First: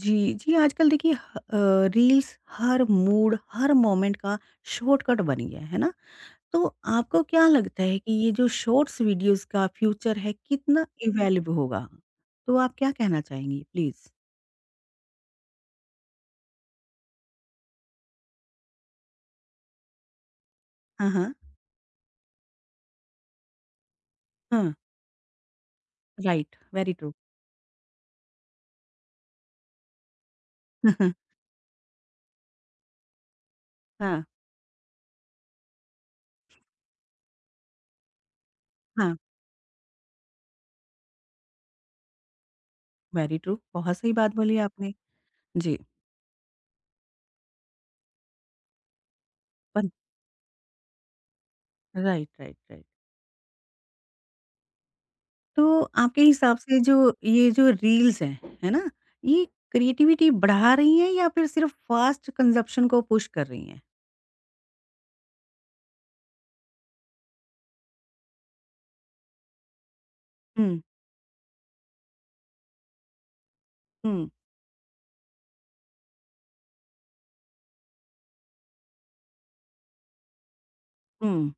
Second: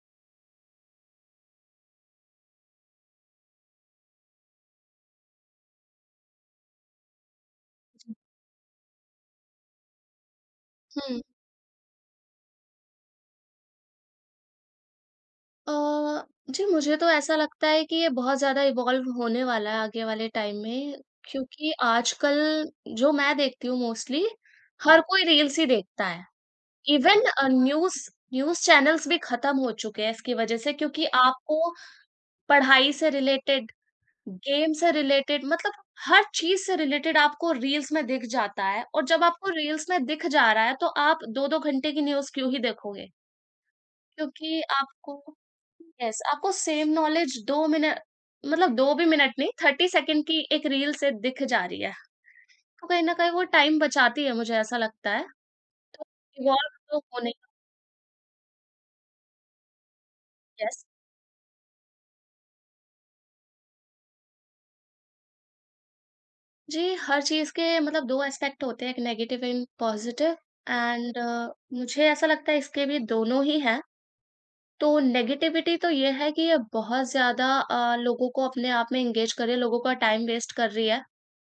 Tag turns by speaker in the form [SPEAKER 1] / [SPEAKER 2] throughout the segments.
[SPEAKER 1] जी, जी, आजकल देखिए रील्स हर मूड, हर मोमेंट का शॉर्टकट बन गया है ना? तो आपको क्या लगता है कि ये जो शॉर्ट्स वीडियोज़ का फ्यूचर है, कितना
[SPEAKER 2] हुँ।
[SPEAKER 1] इवैल्यूब होगा? तो आप क्या कहना चाहेंगी प्लीज़?
[SPEAKER 2] अ, जी, मुझे तो ऐसा लगता है कि ये बहुत ज़्यादा इवॉल्व होने वाला है आगे वाले टाइम में,
[SPEAKER 1] हाँ, हाँ।
[SPEAKER 2] क्योंकि आजकल जो मैं देखती हूँ मोस्टली,
[SPEAKER 1] हाँ,
[SPEAKER 2] हर कोई रील्स ही देखता है।
[SPEAKER 1] Right, very true.
[SPEAKER 2] Even news news channels भी खत्म हो चुके हैं इसकी वजह से क्योंकि आपको पढ़ाई से रिलेटेड,
[SPEAKER 1] हाँ,
[SPEAKER 2] गेम से रिलेटेड मतलब हर चीज़ से रिलेटेड आपको रील्स में दिख जाता है और
[SPEAKER 1] हाँ,
[SPEAKER 2] जब आपको रील्स में दिख जा रहा है, तो आप 2-2 घंटे की न्यूज़ क्यों ही देखोगे?
[SPEAKER 1] Very true. बहुत सही बात बोली
[SPEAKER 2] क्योंकि
[SPEAKER 1] आपने।
[SPEAKER 2] आपको
[SPEAKER 1] जी,
[SPEAKER 2] यस आपको सेम नॉलेज 2 मिनट मतलब 2 भी मिनट नहीं
[SPEAKER 1] पर
[SPEAKER 2] 30 सेकंड की एक रील से दिख जा रही है।
[SPEAKER 1] Right, right, right.
[SPEAKER 2] तो कहीं न कहीं वो टाइम बचाती है मुझे ऐसा लगता है।
[SPEAKER 1] तो
[SPEAKER 2] तो
[SPEAKER 1] आपके हिसाब
[SPEAKER 2] इवॉल्व
[SPEAKER 1] से जो
[SPEAKER 2] तो होने
[SPEAKER 1] ये जो रील्स हैं, है ना? ये क्रिएटिविटी बढ़ा
[SPEAKER 2] यस।
[SPEAKER 1] रही हैं या फिर सिर्फ़ फ़ास्ट कंज़प्शन को पुश कर रही हैं?
[SPEAKER 2] जी, हर चीज़ के मतलब 2 एस्पेक्ट होते हैं एक नेगेटिव एंड पॉजिटिव
[SPEAKER 1] हुँ,
[SPEAKER 2] एंड मुझे ऐसा लगता है इसके भी दोनों ही हैं।
[SPEAKER 1] हुँ,
[SPEAKER 2] तो नेगेटिविटी तो ये है कि ये बहुत ज़्यादा लोगों को अपने आप में एंगेज कर रही है, लोगों का टाइम वेस्ट कर रही है।
[SPEAKER 1] हुँ,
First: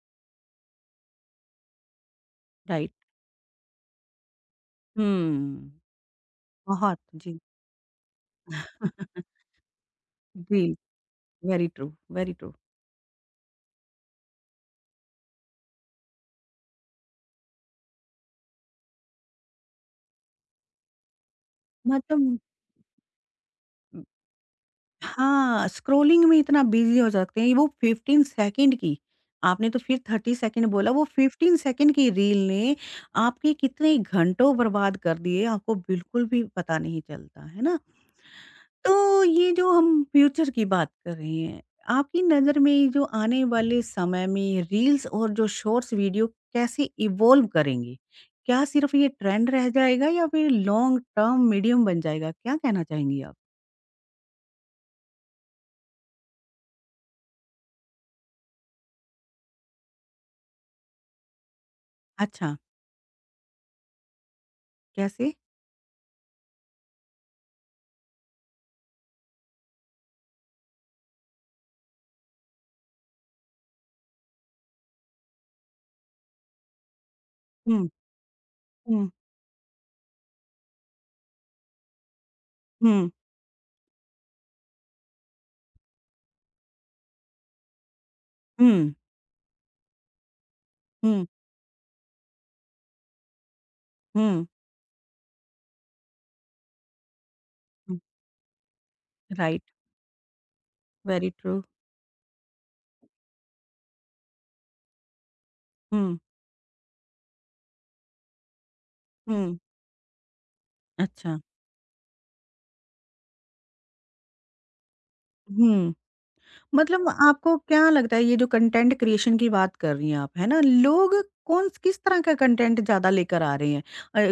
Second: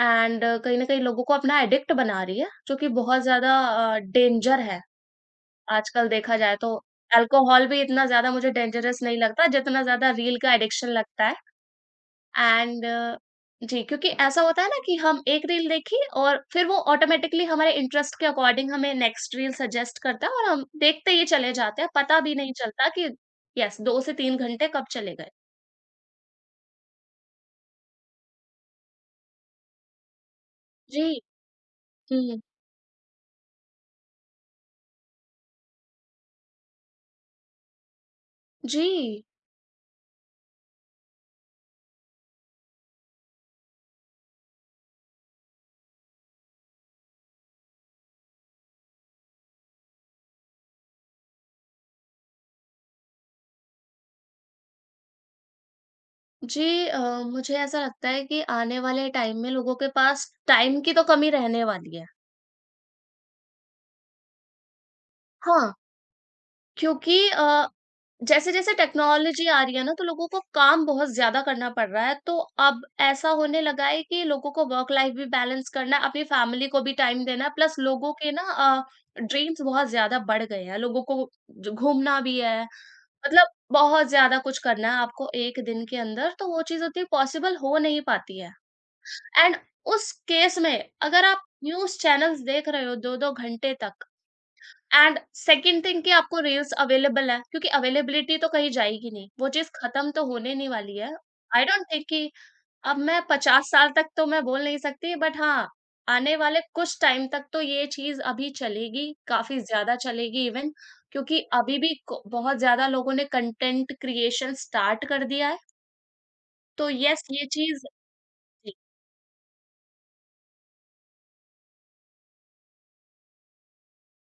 [SPEAKER 2] एंड कहीं न कहीं लोगों को अपना एडिक्ट बना रही है, जो कि
[SPEAKER 1] राइट।
[SPEAKER 2] बहुत ज़्यादा डेंजर है।
[SPEAKER 1] हुँ,
[SPEAKER 2] आजकल देखा जाए तो
[SPEAKER 1] बहुत जी।
[SPEAKER 2] अल्कोहल भी इतना ज़्यादा मुझे डेंजरस नहीं लगता, जितना ज़्यादा रील का
[SPEAKER 1] रील्स,
[SPEAKER 2] एडिक्शन लगता है।
[SPEAKER 1] Very true, very true.
[SPEAKER 2] And जी, क्योंकि ऐसा होता है ना कि हम एक रील देखी और फिर वो ऑटोमैटिकली हमारे इंटरेस्ट के अकॉर्डिंग हमें नेक्स्ट रील सजेस्ट करता है और हम देखते ही चले जाते हैं, पता भी
[SPEAKER 1] मतलब
[SPEAKER 2] नहीं चलता कि यस 2
[SPEAKER 1] उम,
[SPEAKER 2] से 3 घंटे कब चले गए।
[SPEAKER 1] हाँ, स्क्रॉलिंग में इतना बिज़ी हो जाते हैं, वो 15 सेकंड की आपने तो फिर 30 सेकंड बोला, वो
[SPEAKER 2] जी।
[SPEAKER 1] 15 सेकंड की
[SPEAKER 2] हुँ।
[SPEAKER 1] रील ने आपके कितने घंटों बर्बाद कर दिए, आपको बिल्कुल भी पता नहीं चलता, है ना?
[SPEAKER 2] जी।
[SPEAKER 1] तो ये जो हम फ्यूचर की बात कर रहे हैं, आपकी नज़र में ये जो आने वाले समय में रील्स और जो शॉर्ट्स वीडियो कैसे इवॉल्व करेंगे? क्या सिर्फ़ ये ट्रेंड रह जाएगा या फिर लॉन्ग टर्म मीडियम बन जाएगा? क्या कहना चाहेंगी आप?
[SPEAKER 2] जी मुझे ऐसा लगता है कि आने वाले टाइम में लोगों के पास टाइम की तो कमी रहने वाली है।
[SPEAKER 1] अच्छा, कैसे?
[SPEAKER 2] हाँ, क्योंकि जैसे-जैसे टेक्नोलॉजी आ रही है ना, तो लोगों को काम बहुत ज़्यादा करना पड़ रहा है। तो अब ऐसा होने लगा है कि लोगों को वर्क लाइफ भी बैलेंस करना है, अपनी फैमिली को भी टाइम देना है, प्लस
[SPEAKER 1] हुँ,
[SPEAKER 2] लोगों के ना
[SPEAKER 1] हुँ,
[SPEAKER 2] ड्रीम्स बहुत ज़्यादा बढ़ गए हैं। लोगों को जो घूमना भी है,
[SPEAKER 1] हुँ,
[SPEAKER 2] मतलब बहुत ज़्यादा कुछ करना है आपको एक दिन के अंदर, तो वो चीज़ उतनी पॉसिबल हो नहीं पाती है।
[SPEAKER 1] हुँ,
[SPEAKER 2] एंड उस केस में अगर
[SPEAKER 1] हुँ,
[SPEAKER 2] आप न्यूज़ चैनल्स देख रहे हो 2-2 घंटे तक
[SPEAKER 1] हुँ,
[SPEAKER 2] एंड सेकंड थिंग कि आपको रील्स अवेलेबल है क्योंकि
[SPEAKER 1] हुँ,
[SPEAKER 2] अवेलेबिलिटी तो कहीं जाएगी नहीं। वो
[SPEAKER 1] राइट,
[SPEAKER 2] चीज़ खत्म तो होने नहीं वाली है।
[SPEAKER 1] Very true.
[SPEAKER 2] I don't think कि अब मैं 50 साल तक तो मैं बोल नहीं सकती बट हाँ,
[SPEAKER 1] हुँ,
[SPEAKER 2] आने वाले कुछ टाइम तक तो ये चीज़ अभी चलेगी,
[SPEAKER 1] हुँ,
[SPEAKER 2] काफ़ी ज़्यादा चलेगी इवन
[SPEAKER 1] अच्छा,
[SPEAKER 2] क्योंकि अभी भी को बहुत ज़्यादा लोगों ने कंटेंट क्रिएशन स्टार्ट कर दिया है।
[SPEAKER 1] हुँ।
[SPEAKER 2] तो
[SPEAKER 1] मतलब
[SPEAKER 2] येस ये
[SPEAKER 1] आपको
[SPEAKER 2] चीज़
[SPEAKER 1] क्या लगता है ये जो कंटेंट क्रिएशन की बात कर रही हैं आप, है ना? लोग कौन स किस तरह का कंटेंट ज़्यादा लेकर आ रहे हैं?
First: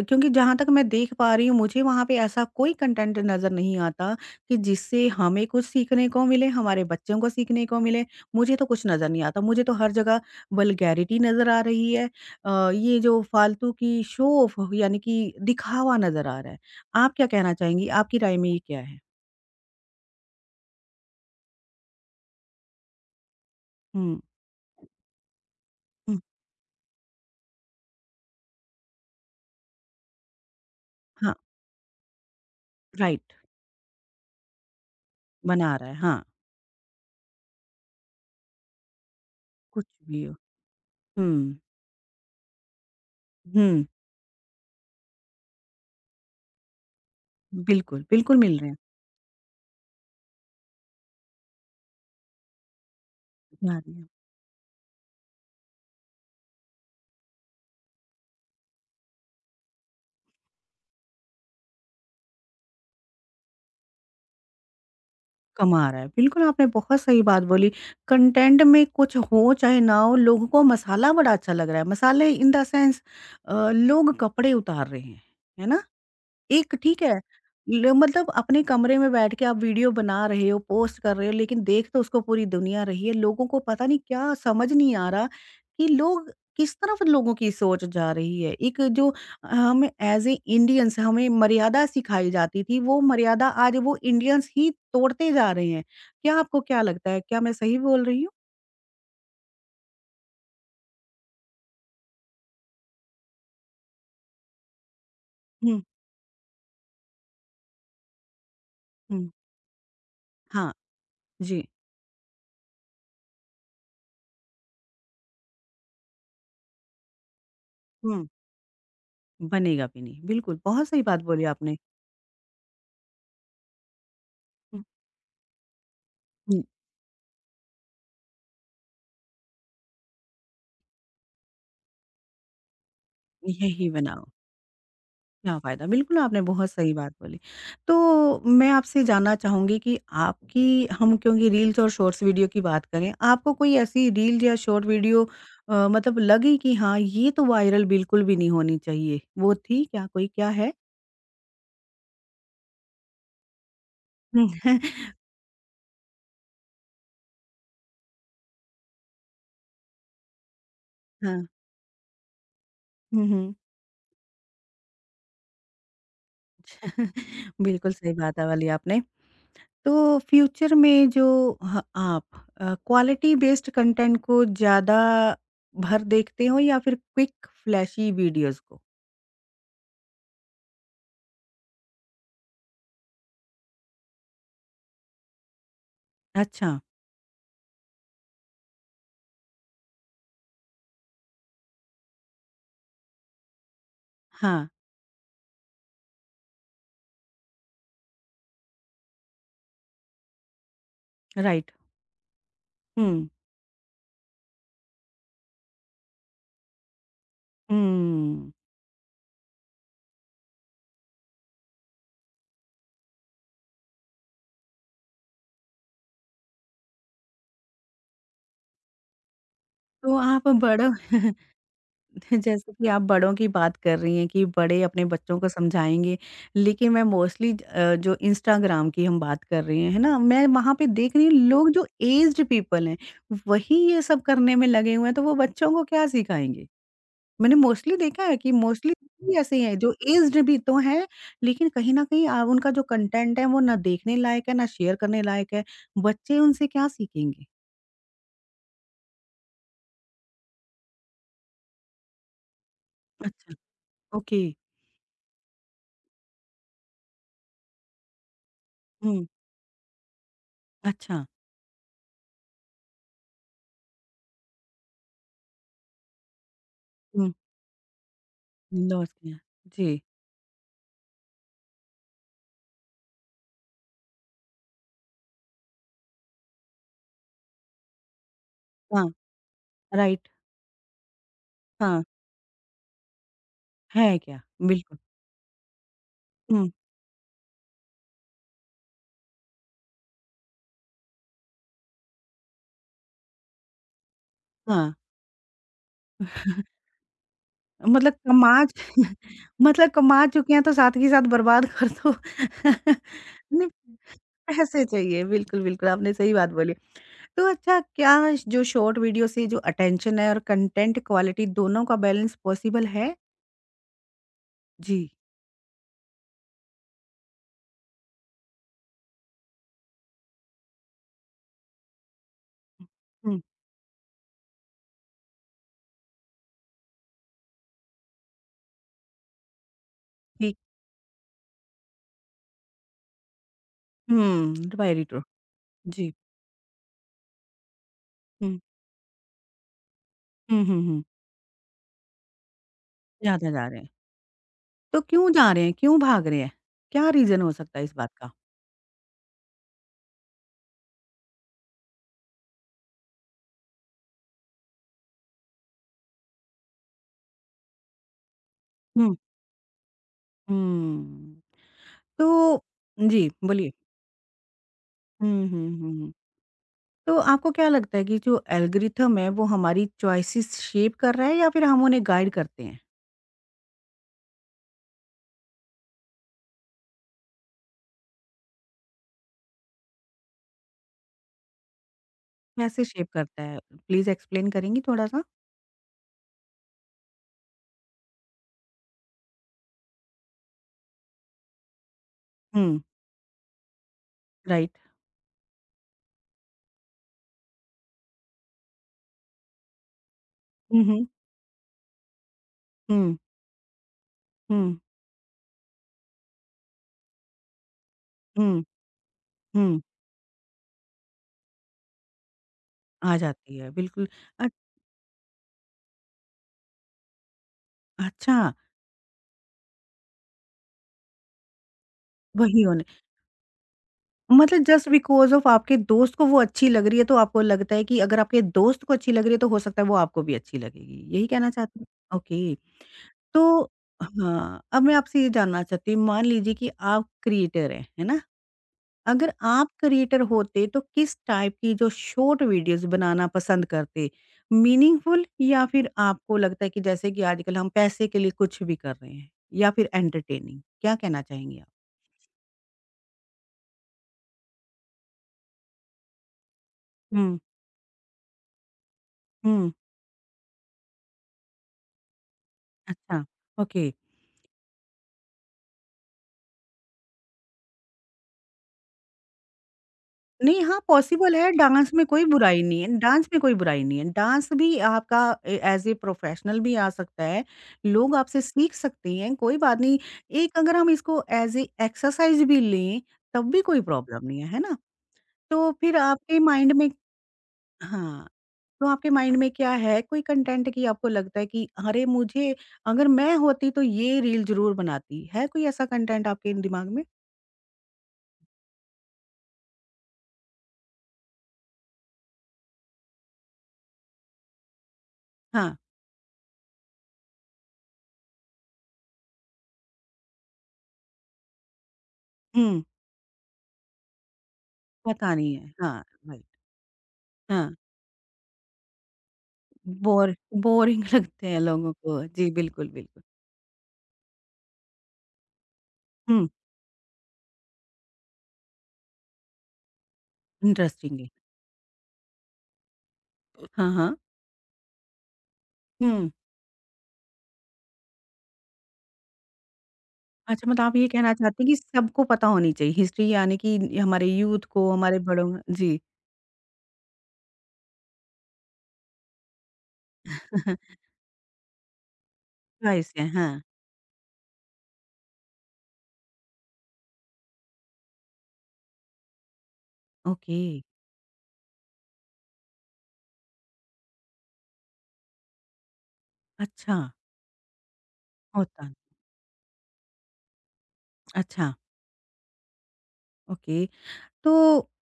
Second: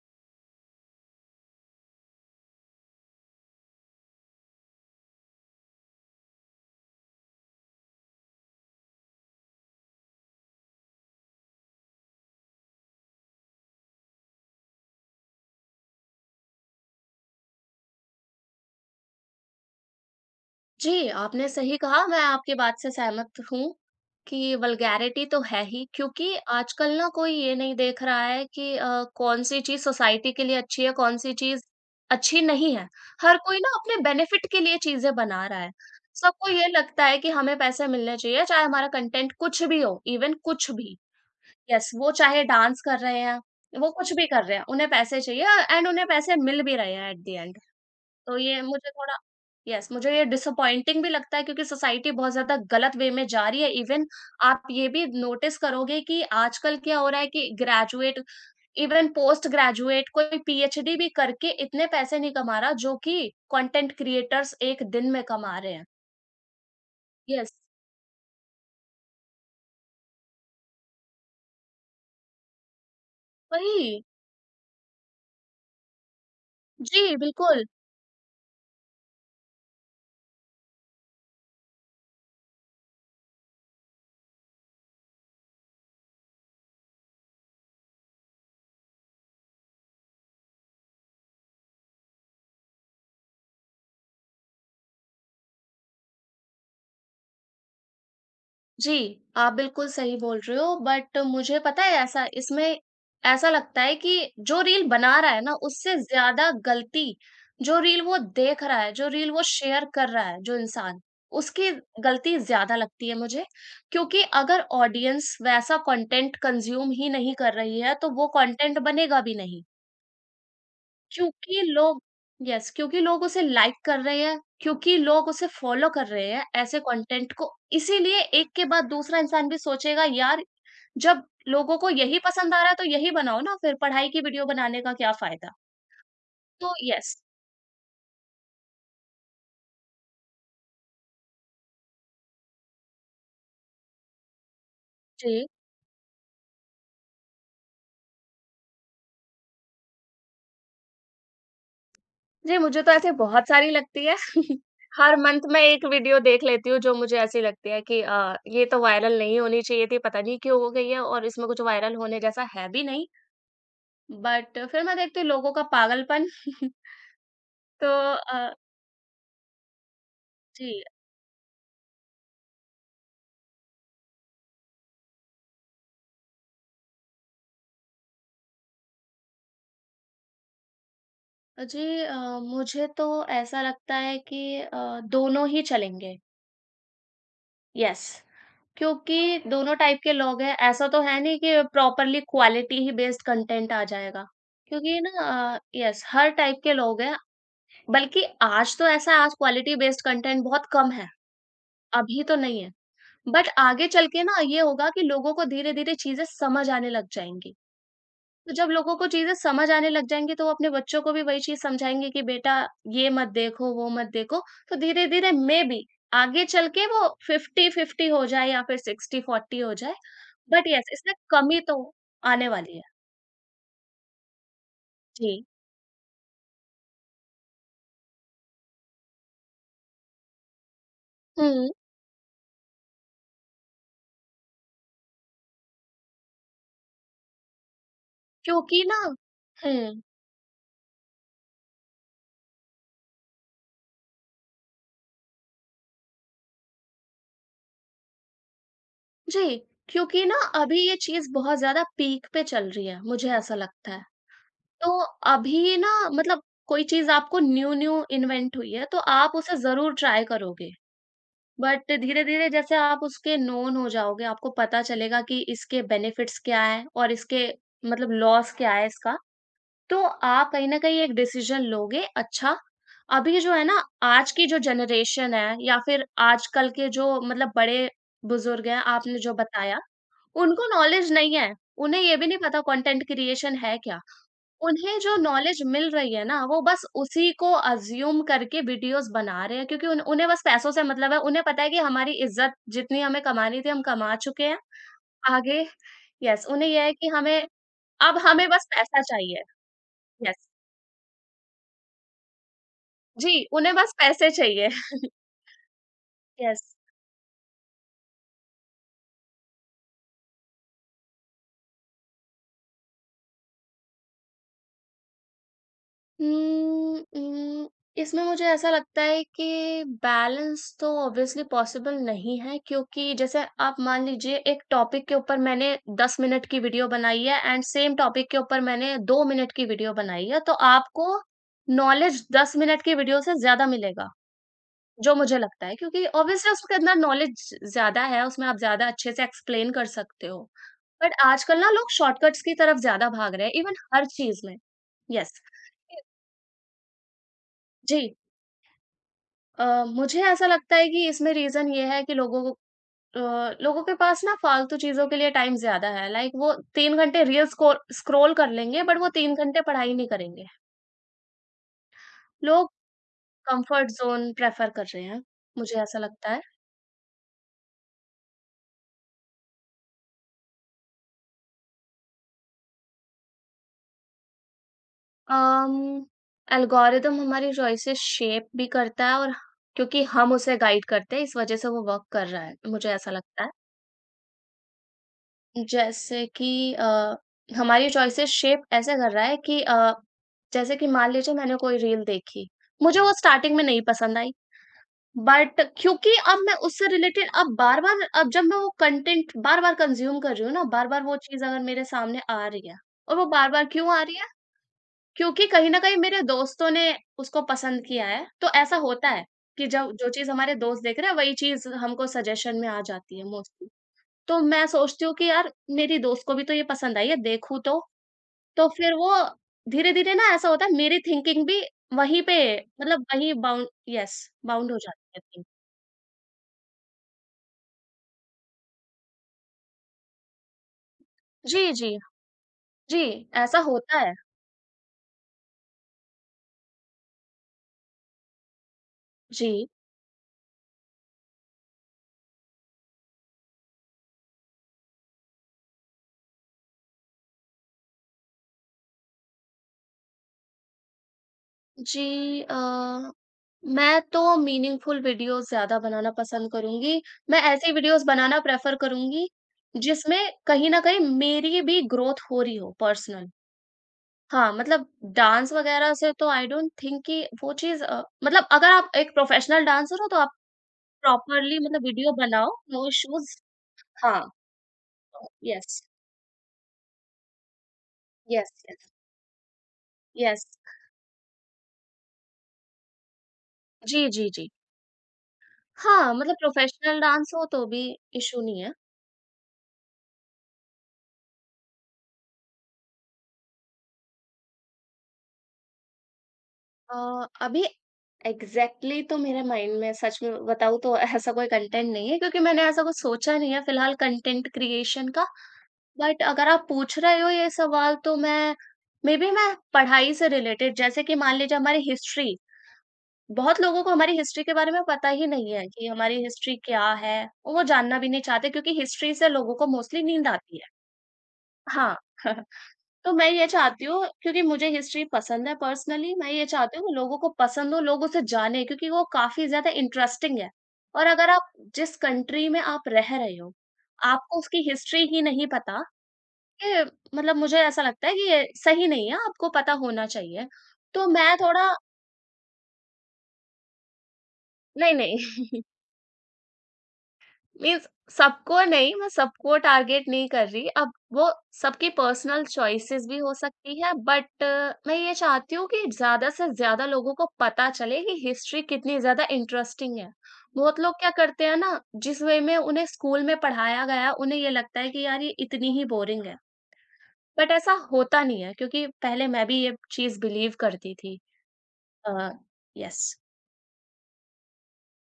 [SPEAKER 1] क्योंकि जहाँ तक मैं देख पा रही हूँ मुझे वहाँ पे ऐसा कोई कंटेंट नज़र नहीं आता कि जिससे हमें कुछ सीखने को मिले, हमारे बच्चों को सीखने को मिले। मुझे तो कुछ नज़र नहीं आता। मुझे तो हर जगह वल्गैरिटी नज़र आ रही है। ये जो फालतू की शो ऑफ यानी कि दिखावा नज़र आ रहा है। आप क्या कहना चाहेंगी? आपकी राय में ये क्या है?
[SPEAKER 2] जी, आपने सही कहा, मैं आपकी बात से सहमत हूँ
[SPEAKER 1] हुँ।
[SPEAKER 2] कि वल्गैरिटी तो है ही
[SPEAKER 1] हुँ।
[SPEAKER 2] क्योंकि आजकल ना कोई ये नहीं देख रहा है कि कौन-सी चीज़ सोसाइटी के लिए अच्छी है, कौन-सी
[SPEAKER 1] हाँ,
[SPEAKER 2] चीज़ अच्छी नहीं है।
[SPEAKER 1] राइट
[SPEAKER 2] हर कोई ना अपने बेनिफिट के लिए चीज़ें बना रहा है।
[SPEAKER 1] बना रहा है। हाँ।
[SPEAKER 2] सबको ये लगता है कि हमें पैसे मिलने चाहिए चाहे हमारा कंटेंट कुछ भी
[SPEAKER 1] कुछ
[SPEAKER 2] हो,
[SPEAKER 1] भी
[SPEAKER 2] इवन
[SPEAKER 1] हो।
[SPEAKER 2] कुछ भी।
[SPEAKER 1] हुँ,
[SPEAKER 2] यस, वो चाहे डांस कर रहे हैं,
[SPEAKER 1] हुँ।
[SPEAKER 2] वो कुछ भी कर रहे हैं, उन्हें पैसे चाहिए एंड उन्हें पैसे मिल भी रहे हैं एट द एंड।
[SPEAKER 1] बिल्कुल,
[SPEAKER 2] तो
[SPEAKER 1] बिल्कुल मिल
[SPEAKER 2] ये
[SPEAKER 1] रहे हैं,
[SPEAKER 2] मुझे थोड़ा यस मुझे ये डिसअपॉइंटिंग भी लगता है क्योंकि सोसाइटी बहुत ज्यादा गलत वे में जा रही है
[SPEAKER 1] जा रही
[SPEAKER 2] इवन
[SPEAKER 1] है,
[SPEAKER 2] आप ये भी नोटिस करोगे कि आजकल क्या हो रहा है कि ग्रेजुएट इवन पोस्ट ग्रेजुएट कोई पीएचडी भी करके इतने पैसे नहीं कमा रहा जो कि कंटेंट क्रिएटर्स एक दिन में कमा रहे हैं
[SPEAKER 1] कमा रहा है। बिल्कुल, आपने बहुत सही बात
[SPEAKER 2] यस
[SPEAKER 1] बोली। कंटेंट में कुछ हो चाहे ना हो, लोगों को मसाला बड़ा अच्छा लग रहा है। मसाले इन द सेंस
[SPEAKER 2] वही
[SPEAKER 1] लोग कपड़े उतार रहे हैं, है ना? एक ठीक
[SPEAKER 2] जी
[SPEAKER 1] है,
[SPEAKER 2] बिल्कुल
[SPEAKER 1] ल मतलब अपने कमरे में बैठ के आप वीडियो बना रहे हो, पोस्ट कर रहे हो, लेकिन देख तो उसको पूरी दुनिया रही है। लोगों को पता नहीं क्या समझ नहीं आ रहा कि लोग किस तरफ लोगों की सोच जा रही है। एक जो हम एज़ ए इंडियंस हमें मर्यादा सिखाई जाती थी, वो मर्यादा आज वो इंडियंस ही तोड़ते जा रहे हैं। क्या आपको क्या लगता है? क्या मैं सही बोल रही हूँ?
[SPEAKER 2] जी, आप बिल्कुल सही बोल रहे हो बट मुझे पता है ऐसा इसमें ऐसा लगता है कि जो रील बना रहा है ना
[SPEAKER 1] हुँ,
[SPEAKER 2] उससे ज़्यादा गलती जो रील वो देख रहा है, जो
[SPEAKER 1] हुँ।
[SPEAKER 2] रील वो शेयर कर रहा है जो
[SPEAKER 1] हाँ,
[SPEAKER 2] इंसान,
[SPEAKER 1] जी।
[SPEAKER 2] उसकी गलती ज़्यादा लगती है मुझे। क्योंकि अगर ऑडियंस वैसा कंटेंट कंज़्यूम ही नहीं कर रही है तो
[SPEAKER 1] हुँ,
[SPEAKER 2] वो कंटेंट बनेगा भी नहीं।
[SPEAKER 1] बनेगा भी नहीं। बिल्कुल, बहुत सही बात बोली
[SPEAKER 2] क्योंकि
[SPEAKER 1] आपने।
[SPEAKER 2] लोग यस क्योंकि लोग उसे लाइक कर रहे हैं,
[SPEAKER 1] हुँ,
[SPEAKER 2] क्योंकि लोग उसे फॉलो कर रहे हैं
[SPEAKER 1] हुँ,
[SPEAKER 2] ऐसे कंटेंट को, इसीलिए एक के बाद दूसरा इंसान भी सोचेगा यार, जब लोगों को यही पसंद आ रहा है तो यही बनाओ ना फिर
[SPEAKER 1] यही
[SPEAKER 2] पढ़ाई की
[SPEAKER 1] बनाओ।
[SPEAKER 2] वीडियो बनाने का क्या फ़ायदा?
[SPEAKER 1] क्या फ़ायदा? बिल्कुल, आपने बहुत
[SPEAKER 2] तो
[SPEAKER 1] सही बात
[SPEAKER 2] यस।
[SPEAKER 1] बोली। तो मैं आपसे जानना चाहूँगी कि आपकी हम क्योंकि रील्स और शॉर्ट्स वीडियो की बात करें, आपको कोई ऐसी रील या शॉर्ट वीडियो
[SPEAKER 2] जी।
[SPEAKER 1] मतलब लगी कि हाँ, ये तो वायरल बिल्कुल भी नहीं होनी चाहिए, वो थी क्या कोई? क्या है?
[SPEAKER 2] जी, मुझे तो ऐसे बहुत सारी लगती है। हर मंथ मैं एक वीडियो देख लेती हूँ जो मुझे ऐसी लगती है कि ये तो वायरल नहीं होनी चाहिए थी, पता नहीं क्यों हो गई है और
[SPEAKER 1] हाँ।
[SPEAKER 2] इसमें कुछ वायरल होने जैसा है भी नहीं।
[SPEAKER 1] हुँ, हुँ।
[SPEAKER 2] बट फिर मैं देखती हूँ लोगों का पागलपन। तो
[SPEAKER 1] बिल्कुल सही
[SPEAKER 2] अ,
[SPEAKER 1] बात है वाली आपने। तो फ्यूचर
[SPEAKER 2] जी,
[SPEAKER 1] में जो ह आप क्वालिटी बेस्ड कंटेंट को ज़्यादा भर देखते हो या फिर क्विक फ्लैशी वीडियोज़ को?
[SPEAKER 2] जी मुझे तो ऐसा लगता है कि दोनों ही चलेंगे,
[SPEAKER 1] अच्छा।
[SPEAKER 2] यस। क्योंकि दोनों टाइप के लोग हैं, ऐसा तो है नहीं कि प्रॉपर्ली क्वालिटी ही बेस्ड कंटेंट आ जाएगा।
[SPEAKER 1] हाँ,
[SPEAKER 2] क्योंकि ना यस हर टाइप के लोग हैं, बल्कि आज तो ऐसा है आज क्वालिटी बेस्ड कंटेंट बहुत कम है,
[SPEAKER 1] राइट।
[SPEAKER 2] अभी तो नहीं है।
[SPEAKER 1] हुँ,
[SPEAKER 2] बट आगे चल के ना ये होगा कि लोगों को धीरे-धीरे चीज़ें समझ आने लग जाएँगी।
[SPEAKER 1] हुँ।
[SPEAKER 2] तो जब लोगों को चीज़ें समझ आने लग जाएँगी, तो वो अपने बच्चों को भी वही चीज़ समझाएँगे कि बेटा ये मत देखो, वो मत देखो। तो धीरे-धीरे मेबी आगे चल के वो 50-50 हो जाए या फिर 60-40 हो जाए।
[SPEAKER 1] तो आप
[SPEAKER 2] बट येस
[SPEAKER 1] बड़ों
[SPEAKER 2] इसमें कमी तो आने
[SPEAKER 1] जैसे
[SPEAKER 2] वाली है।
[SPEAKER 1] कि आप बड़ों की बात कर रही हैं कि बड़े अपने
[SPEAKER 2] जी।
[SPEAKER 1] बच्चों को समझाएँगे, लेकिन मैं मोस्टली जो इंस्टाग्राम की हम बात कर रहे हैं, है ना? मैं वहाँ पे देख रही हूँ
[SPEAKER 2] हुँ,
[SPEAKER 1] लोग जो एज्ड पीपल हैं, वही ये सब करने में लगे हुए हैं, तो वो बच्चों को क्या सिखाएँगे? मैंने मोस्टली देखा है कि
[SPEAKER 2] क्योंकि
[SPEAKER 1] मोस्टली
[SPEAKER 2] ना
[SPEAKER 1] भी ऐसे ही हैं जो
[SPEAKER 2] हुँ,
[SPEAKER 1] एज्ड भी तो हैं, लेकिन कहीं न कहीं उनका जो कंटेंट है वो ना देखने लायक है, ना शेयर करने लायक है। बच्चे उनसे क्या सीखेंगे?
[SPEAKER 2] जी, क्योंकि ना अभी ये चीज़ बहुत ज़्यादा पीक पे चल रही है, मुझे
[SPEAKER 1] अच्छा।
[SPEAKER 2] ऐसा लगता है।
[SPEAKER 1] ओके।
[SPEAKER 2] तो अभी ना मतलब कोई चीज़ आपको न्यू-न्यू इन्वेंट हुई है, तो
[SPEAKER 1] हुँ।
[SPEAKER 2] आप उसे ज़रूर ट्राई करोगे।
[SPEAKER 1] अच्छा।
[SPEAKER 2] बट धीरे-धीरे जैसे आप उसके नोन हो जाओगे, आपको पता चलेगा कि इसके बेनिफिट्स क्या हैं और
[SPEAKER 1] हुँ।
[SPEAKER 2] इसके मतलब लॉस क्या है इसका,
[SPEAKER 1] लॉस गया।
[SPEAKER 2] तो
[SPEAKER 1] जी।
[SPEAKER 2] आप कहीं न कहीं एक डिसीज़न लोगे अच्छा, अभी जो है ना आज की जो जनरेशन है या फिर आजकल के जो मतलब बड़े-बुज़ुर्ग हैं,
[SPEAKER 1] हाँ,
[SPEAKER 2] आपने जो बताया,
[SPEAKER 1] राइट।
[SPEAKER 2] उनको नॉलेज नहीं है। उन्हें
[SPEAKER 1] हाँ,
[SPEAKER 2] ये भी नहीं पता कंटेंट क्रिएशन है क्या?
[SPEAKER 1] है क्या? बिल्कुल।
[SPEAKER 2] उन्हें जो नॉलेज मिल रही है ना, वो
[SPEAKER 1] हुँ।
[SPEAKER 2] बस उसी को अज़्यूम करके वीडियोज़ बना रहे हैं क्योंकि उन उन्हें बस पैसों से मतलब है। उन्हें पता है कि हमारी इज़्ज़त जितनी हमें कमानी थी, हम कमा चुके हैं।
[SPEAKER 1] हाँ।
[SPEAKER 2] आगे यस, उन्हें ये है कि हमें
[SPEAKER 1] मतलब
[SPEAKER 2] अब हमें
[SPEAKER 1] कमा
[SPEAKER 2] बस पैसा चाहिए।
[SPEAKER 1] मतलब कमा
[SPEAKER 2] यस।
[SPEAKER 1] चुके हैं तो साथ के साथ बर्बाद कर दो।
[SPEAKER 2] जी,
[SPEAKER 1] नहीं,
[SPEAKER 2] उन्हें बस पैसे चाहिए।
[SPEAKER 1] पैसे चाहिए। बिल्कुल, बिल्कुल आपने सही बात
[SPEAKER 2] यस।
[SPEAKER 1] बोली। तो अच्छा क्या जो शॉर्ट वीडियो से जो अटेंशन है और कंटेंट क्वालिटी दोनों का बैलेंस पॉसिबल है? जी।
[SPEAKER 2] उम्म, उम्म, इसमें मुझे ऐसा लगता है कि बैलेंस तो ऑब्वियसली पॉसिबल नहीं है क्योंकि
[SPEAKER 1] हुँ,
[SPEAKER 2] जैसे आप मान लीजिए एक टॉपिक के ऊपर मैंने 10 मिनट की वीडियो बनाई है एंड सेम टॉपिक के ऊपर मैंने 2 मिनट की वीडियो बनाई है, तो
[SPEAKER 1] ठीक।
[SPEAKER 2] आपको नॉलेज 10 मिनट की वीडियो से ज़्यादा मिलेगा,
[SPEAKER 1] हुँ, बाय
[SPEAKER 2] जो
[SPEAKER 1] रिट्रो।
[SPEAKER 2] मुझे लगता है क्योंकि
[SPEAKER 1] जी।
[SPEAKER 2] ऑब्वियसली उसके अंदर नॉलेज ज़्यादा है, उसमें आप
[SPEAKER 1] हुँ।
[SPEAKER 2] ज़्यादा अच्छे से एक्सप्लेन कर सकते हो।
[SPEAKER 1] हुँ, हुँ, हुँ।
[SPEAKER 2] बट आजकल ना लोग शॉर्टकट्स की तरफ ज़्यादा भाग रहे
[SPEAKER 1] ज़्यादा
[SPEAKER 2] हैं
[SPEAKER 1] जा
[SPEAKER 2] इवन
[SPEAKER 1] रहे हैं।
[SPEAKER 2] हर चीज़ में।
[SPEAKER 1] तो क्यों
[SPEAKER 2] यस।
[SPEAKER 1] जा रहे हैं? क्यों भाग रहे हैं? क्या रीज़न हो सकता है इस बात
[SPEAKER 2] जी।
[SPEAKER 1] का?
[SPEAKER 2] मुझे ऐसा लगता है कि इसमें रीज़न ये है कि लोगों को अ, लोगों के पास ना फालतू चीज़ों के लिए टाइम ज़्यादा है। लाइक वो 3 घंटे रील्स को स्क्रॉल कर लेंगे बट वो
[SPEAKER 1] हुँ।
[SPEAKER 2] 3 घंटे पढ़ाई नहीं करेंगे।
[SPEAKER 1] हुँ, तो
[SPEAKER 2] लोग
[SPEAKER 1] जी, बोलिए।
[SPEAKER 2] कंफर्ट ज़ोन प्रेफ़र कर रहे हैं,
[SPEAKER 1] हुँ,
[SPEAKER 2] मुझे
[SPEAKER 1] हुँ,
[SPEAKER 2] ऐसा
[SPEAKER 1] हुँ।
[SPEAKER 2] लगता है।
[SPEAKER 1] तो आपको क्या लगता है कि जो एल्गोरिथम है, वो हमारी चॉइसेस शेप कर रहा है या फिर हम उन्हें गाइड करते हैं?
[SPEAKER 2] अम, एल्गोरिदम हमारी चॉइसेस शेप भी करता है और क्योंकि हम उसे गाइड करते हैं इस वज़ह से वो वर्क कर रहा है,
[SPEAKER 1] कैसे
[SPEAKER 2] मुझे
[SPEAKER 1] शेप
[SPEAKER 2] ऐसा लगता
[SPEAKER 1] करता
[SPEAKER 2] है।
[SPEAKER 1] है? प्लीज़ एक्सप्लेन करेंगी थोड़ा-सा?
[SPEAKER 2] जैसे कि हमारी चॉइसेस शेप ऐसे कर रहा है कि जैसे कि मान लीजिए मैंने कोई रील देखी,
[SPEAKER 1] हुँ,
[SPEAKER 2] मुझे वो स्टार्टिंग में नहीं पसंद आई,
[SPEAKER 1] राइट।
[SPEAKER 2] बट क्योंकि अब मैं उससे रिलेटेड अब बार-बार अब जब मैं वो कंटेंट बार-बार कंज़्यूम कर रही हूँ ना,
[SPEAKER 1] हुँ,
[SPEAKER 2] बार-बार
[SPEAKER 1] हुँ,
[SPEAKER 2] वो चीज़ अगर मेरे सामने आ रही है
[SPEAKER 1] हुँ,
[SPEAKER 2] और वो बार-बार क्यों आ रही है?
[SPEAKER 1] हुँ,
[SPEAKER 2] क्योंकि कहीं न कहीं मेरे दोस्तों ने उसको पसंद किया है, तो
[SPEAKER 1] हुँ,
[SPEAKER 2] ऐसा होता है कि
[SPEAKER 1] हुँ,
[SPEAKER 2] जब जो चीज़ हमारे दोस्त देख रहे हैं, वही चीज़ हमको सजेशन में आ
[SPEAKER 1] आ
[SPEAKER 2] जाती है
[SPEAKER 1] जाती
[SPEAKER 2] मोस्टली।
[SPEAKER 1] है, बिल्कुल।
[SPEAKER 2] तो
[SPEAKER 1] अ
[SPEAKER 2] मैं सोचती हूँ कि यार मेरी दोस्त को भी तो ये पसंद आई है, देखूँ तो।
[SPEAKER 1] अच्छा,
[SPEAKER 2] तो फिर वो धीरे-धीरे ना ऐसा होता है मेरी थिंकिंग भी वहीं पे
[SPEAKER 1] वही होने
[SPEAKER 2] मतलब वहीं बाउंड यस,
[SPEAKER 1] मतलब
[SPEAKER 2] बाउंड हो
[SPEAKER 1] जस्ट
[SPEAKER 2] जाती है
[SPEAKER 1] बिकॉज़
[SPEAKER 2] थिंक
[SPEAKER 1] ऑफ आपके दोस्त को वो अच्छी लग रही है, तो आपको लगता है कि अगर आपके दोस्त को अच्छी लग रही है, तो हो सकता है वो आपको भी अच्छी लगेगी। यही कहना
[SPEAKER 2] जी,
[SPEAKER 1] चाहते हैं?
[SPEAKER 2] जी,
[SPEAKER 1] ओके।
[SPEAKER 2] जी, ऐसा
[SPEAKER 1] तो
[SPEAKER 2] होता है।
[SPEAKER 1] हाँ, अब मैं आपसे ये जानना चाहती हूँ, मान लीजिए कि आप क्रिएटर हैं, है ना? अगर
[SPEAKER 2] जी,
[SPEAKER 1] आप क्रिएटर होते, तो किस टाइप की जो शॉर्ट वीडियोज़ बनाना पसंद करते? मीनिंगफुल या फिर आपको लगता है कि जैसे कि आजकल हम पैसे के लिए कुछ भी कर रहे हैं या फिर एंटरटेनिंग? क्या कहना चाहेंगी आप?
[SPEAKER 2] जी मैं तो मीनिंगफुल वीडियोज़ ज़्यादा बनाना पसंद करूँगी।
[SPEAKER 1] हुँ,
[SPEAKER 2] मैं ऐसी वीडियोज़ बनाना प्रेफ़र करूँगी
[SPEAKER 1] हुँ।
[SPEAKER 2] जिसमें कहीं न कहीं मेरी भी ग्रोथ हो रही हो
[SPEAKER 1] अच्छा,
[SPEAKER 2] पर्सनल।
[SPEAKER 1] ओके।
[SPEAKER 2] हाँ, मतलब डांस वगैरह से तो आई डोंट थिंक कि वो चीज़ मतलब अगर आप एक प्रोफेशनल डांसर हो तो आप
[SPEAKER 1] नहीं, हाँ, पॉसिबल है,
[SPEAKER 2] प्रॉपर्ली मतलब
[SPEAKER 1] डांस में
[SPEAKER 2] वीडियो
[SPEAKER 1] कोई
[SPEAKER 2] बनाओ,
[SPEAKER 1] बुराई नहीं
[SPEAKER 2] नो
[SPEAKER 1] है डांस
[SPEAKER 2] इश्यूज़
[SPEAKER 1] में कोई बुराई नहीं है।
[SPEAKER 2] हाँ,
[SPEAKER 1] डांस भी आपका a
[SPEAKER 2] yes,
[SPEAKER 1] as a professional भी आ सकता है, लोग आपसे
[SPEAKER 2] यस,
[SPEAKER 1] सीख
[SPEAKER 2] यस,
[SPEAKER 1] सकते हैं, कोई बात नहीं।
[SPEAKER 2] यस।
[SPEAKER 1] एक अगर हम इसको एज़ ए एक्सरसाइज़ भी लें, तब भी कोई
[SPEAKER 2] जी,
[SPEAKER 1] प्रॉब्लम
[SPEAKER 2] जी,
[SPEAKER 1] नहीं है,
[SPEAKER 2] जी।
[SPEAKER 1] है ना? तो फिर
[SPEAKER 2] हाँ, मतलब
[SPEAKER 1] आपके माइंड में
[SPEAKER 2] प्रोफेशनल डांस हो तो भी
[SPEAKER 1] हाँ,
[SPEAKER 2] इश्यू नहीं है।
[SPEAKER 1] तो आपके माइंड में क्या है, कोई कंटेंट की आपको लगता है कि अरे! मुझे अगर मैं होती तो ये रील ज़रूर बनाती। है कोई ऐसा कंटेंट आपके दिमाग में?
[SPEAKER 2] अभी एग्ज़ैक्टली तो मेरे माइंड में सच में बताऊँ तो ऐसा कोई कंटेंट नहीं है क्योंकि मैंने ऐसा कुछ सोचा नहीं है फिलहाल कंटेंट क्रिएशन का।
[SPEAKER 1] हाँ,
[SPEAKER 2] बट अगर आप पूछ रहे हो ये सवाल तो मैं मे बी मैं पढ़ाई से रिलेटेड जैसे कि मान लीजिए हमारी हिस्ट्री
[SPEAKER 1] हुँ,
[SPEAKER 2] बहुत लोगों को हमारी हिस्ट्री के बारे में पता ही
[SPEAKER 1] पता
[SPEAKER 2] नहीं
[SPEAKER 1] नहीं
[SPEAKER 2] है
[SPEAKER 1] है।
[SPEAKER 2] कि
[SPEAKER 1] हाँ,
[SPEAKER 2] हमारी
[SPEAKER 1] राइट।
[SPEAKER 2] हिस्ट्री क्या है वो
[SPEAKER 1] हाँ।
[SPEAKER 2] जानना भी नहीं चाहते क्योंकि हिस्ट्री से लोगों को मोस्टली नींद
[SPEAKER 1] बोर
[SPEAKER 2] आती है
[SPEAKER 1] बोरिंग लगते हैं लोगों
[SPEAKER 2] हाँ
[SPEAKER 1] को। जी, बिल्कुल,
[SPEAKER 2] तो
[SPEAKER 1] बिल्कुल।
[SPEAKER 2] मैं ये चाहती हूँ क्योंकि मुझे हिस्ट्री पसंद है पर्सनली मैं ये
[SPEAKER 1] हुँ,
[SPEAKER 2] चाहती हूँ कि लोगों को पसंद हो लोग उसे जाने क्योंकि वो काफी ज्यादा इंटरेस्टिंग है और
[SPEAKER 1] इंटरेस्टिंग
[SPEAKER 2] अगर
[SPEAKER 1] है।
[SPEAKER 2] आप जिस कंट्री में आप रह रहे हो
[SPEAKER 1] हाँ, हाँ।
[SPEAKER 2] आपको उसकी हिस्ट्री ही नहीं पता
[SPEAKER 1] हुँ,
[SPEAKER 2] ये मतलब मुझे ऐसा लगता है कि ये सही नहीं है, आपको पता होना चाहिए।
[SPEAKER 1] अच्छा मतलब आप
[SPEAKER 2] तो
[SPEAKER 1] ये कहना
[SPEAKER 2] मैं
[SPEAKER 1] चाहते
[SPEAKER 2] थोड़ा
[SPEAKER 1] हैं कि सबको पता होनी चाहिए हिस्ट्री यानी कि हमारे यूथ को,
[SPEAKER 2] नहीं,
[SPEAKER 1] हमारे बड़ों
[SPEAKER 2] नहीं
[SPEAKER 1] को- जी,
[SPEAKER 2] मीन्स सबको नहीं, मैं सबको टारगेट नहीं कर रही। अब वो सबकी पर्सनल चॉइसेस
[SPEAKER 1] राइस
[SPEAKER 2] भी
[SPEAKER 1] है,
[SPEAKER 2] हो
[SPEAKER 1] हाँ।
[SPEAKER 2] सकती है बट मैं ये चाहती हूँ कि ज़्यादा से ज़्यादा लोगों को पता चले कि हिस्ट्री कितनी ज़्यादा इंटरेस्टिंग है।
[SPEAKER 1] ओके,
[SPEAKER 2] बहुत लोग क्या करते हैं ना, जिस वे में उन्हें स्कूल में पढ़ाया गया, उन्हें ये लगता है कि यार ये इतनी ही बोरिंग है।
[SPEAKER 1] अच्छा,
[SPEAKER 2] बट ऐसा होता नहीं है क्योंकि
[SPEAKER 1] होता
[SPEAKER 2] पहले मैं भी ये चीज़ बिलीव करती थी।
[SPEAKER 1] अच्छा,
[SPEAKER 2] अ, यस।
[SPEAKER 1] ओके। तो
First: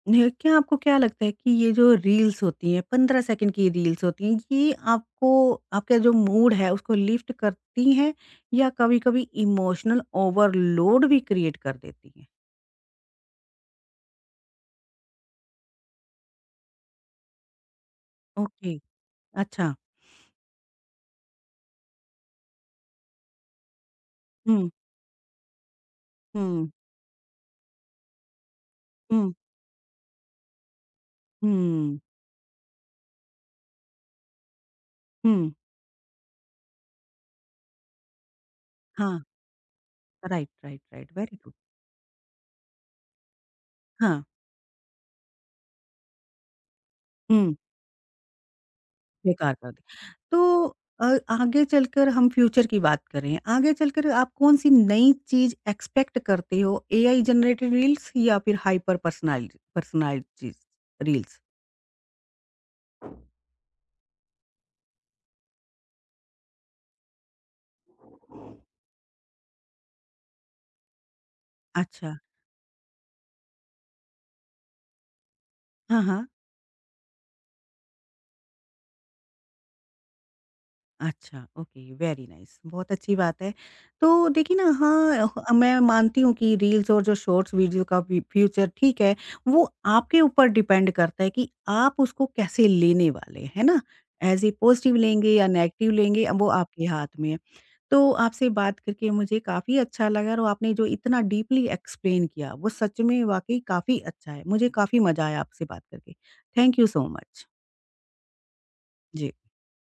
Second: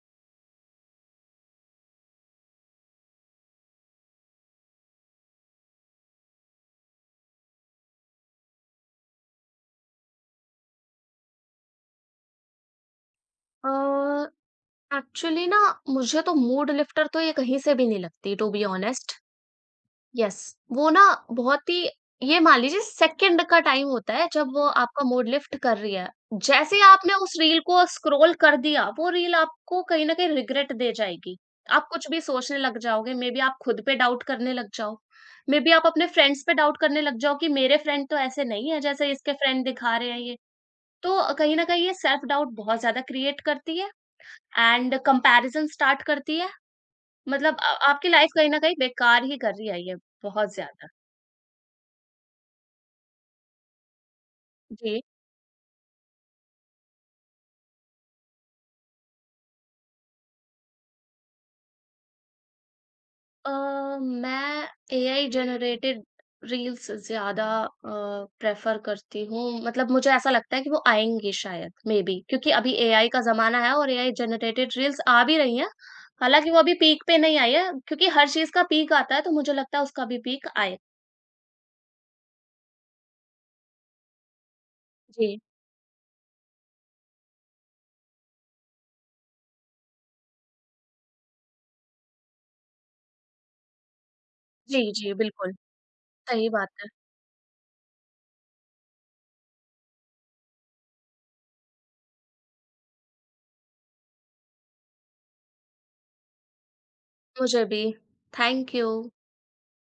[SPEAKER 1] न क्या आपको क्या लगता है कि ये जो रील्स होती हैं 15 सेकंड की रील्स होती हैं, ये आपको आपका जो मूड है उसको लिफ्ट करती हैं या कभी-कभी इमोशनल ओवरलोड भी क्रिएट कर देती हैं?
[SPEAKER 2] अ, एक्चुअली ना मुझे तो मूड लिफ्टर तो ये कहीं से भी नहीं लगती टू बी
[SPEAKER 1] ओके,
[SPEAKER 2] ऑनेस्ट।
[SPEAKER 1] अच्छा।
[SPEAKER 2] यस, वो ना बहुत ही ये मान लीजिए सेकंड का टाइम होता है जब वो
[SPEAKER 1] हुँ,
[SPEAKER 2] आपका मूड लिफ्ट कर रही है।
[SPEAKER 1] हुँ,
[SPEAKER 2] जैसे ही आपने उस रील को स्क्रॉल कर दिया, वो
[SPEAKER 1] हुँ,
[SPEAKER 2] रील आपको कहीं न कहीं रिग्रेट दे जाएगी। आप
[SPEAKER 1] हुँ,
[SPEAKER 2] कुछ भी सोचने लग जाओगे, मे बी आप खुद पे डाउट करने लग जाओ।
[SPEAKER 1] हुँ।
[SPEAKER 2] मे बी आप अपने फ्रेंड्स पे डाउट करने लग जाओ कि मेरे फ्रेंड तो ऐसे नहीं है जैसे
[SPEAKER 1] हाँ,
[SPEAKER 2] इसके फ्रेंड दिखा रहे हैं ये।
[SPEAKER 1] राइट, राइट, राइट,
[SPEAKER 2] तो
[SPEAKER 1] वेरी गुड।
[SPEAKER 2] कहीं न कहीं ये सेल्फ डाउट बहुत ज़्यादा क्रिएट करती है
[SPEAKER 1] हाँ,
[SPEAKER 2] एंड कंपैरिज़न स्टार्ट करती है। मतलब
[SPEAKER 1] हुँ।
[SPEAKER 2] आपकी लाइफ़ कहीं न कहीं बेकार ही
[SPEAKER 1] बेकार
[SPEAKER 2] कर रही
[SPEAKER 1] कर
[SPEAKER 2] है
[SPEAKER 1] दी।
[SPEAKER 2] ये
[SPEAKER 1] तो
[SPEAKER 2] बहुत ज़्यादा।
[SPEAKER 1] अ, आगे चलकर हम फ्यूचर की बात करें, आगे चलकर आप कौन-सी
[SPEAKER 2] जी।
[SPEAKER 1] नई चीज़ एक्सपेक्ट करते हो? एआई जनरेटेड रील्स या फिर हाइपर पर्सनैलिटीज़ रील्स?
[SPEAKER 2] अ, मैं एआई जनरेटेड रील्स ज़्यादा प्रेफ़र करती हूँ। मतलब मुझे ऐसा लगता है कि वो आएँगी शायद
[SPEAKER 1] अच्छा।
[SPEAKER 2] मेबी क्योंकि अभी एआई का ज़माना है और एआई जनरेटेड रील्स आ भी रही हैं।
[SPEAKER 1] हाँ, हाँ।
[SPEAKER 2] हालाँकि वो अभी पीक पे नहीं आई है क्योंकि हर चीज़ का पीक आता है तो मुझे लगता है उसका भी पीक आए।
[SPEAKER 1] अच्छा, ओके, वेरी नाइस बहुत अच्छी बात है। तो देखिए ना हाँ,
[SPEAKER 2] जी।
[SPEAKER 1] ह मैं मानती हूँ कि रील्स और जो शॉर्ट्स वीडियो का फ़ी फ्यूचर ठीक है, वो आपके ऊपर डिपेंड करता है कि आप उसको कैसे लेने वाले हैं, है ना? ऐज़ ए
[SPEAKER 2] जी,
[SPEAKER 1] पॉज़िटिव
[SPEAKER 2] जी,
[SPEAKER 1] लेंगे या
[SPEAKER 2] बिल्कुल,
[SPEAKER 1] नेगेटिव लेंगे अब वो
[SPEAKER 2] सही बात
[SPEAKER 1] आपके
[SPEAKER 2] है।
[SPEAKER 1] हाथ में है। तो आपसे बात करके मुझे काफ़ी अच्छा लगा और आपने जो इतना डीपली एक्सप्लेन किया, वो सच में वाक़ई काफ़ी अच्छा है। मुझे काफ़ी मज़ा आया आपसे बात करके। Thank you so much.
[SPEAKER 2] मुझे भी। Thank you.
[SPEAKER 1] जी।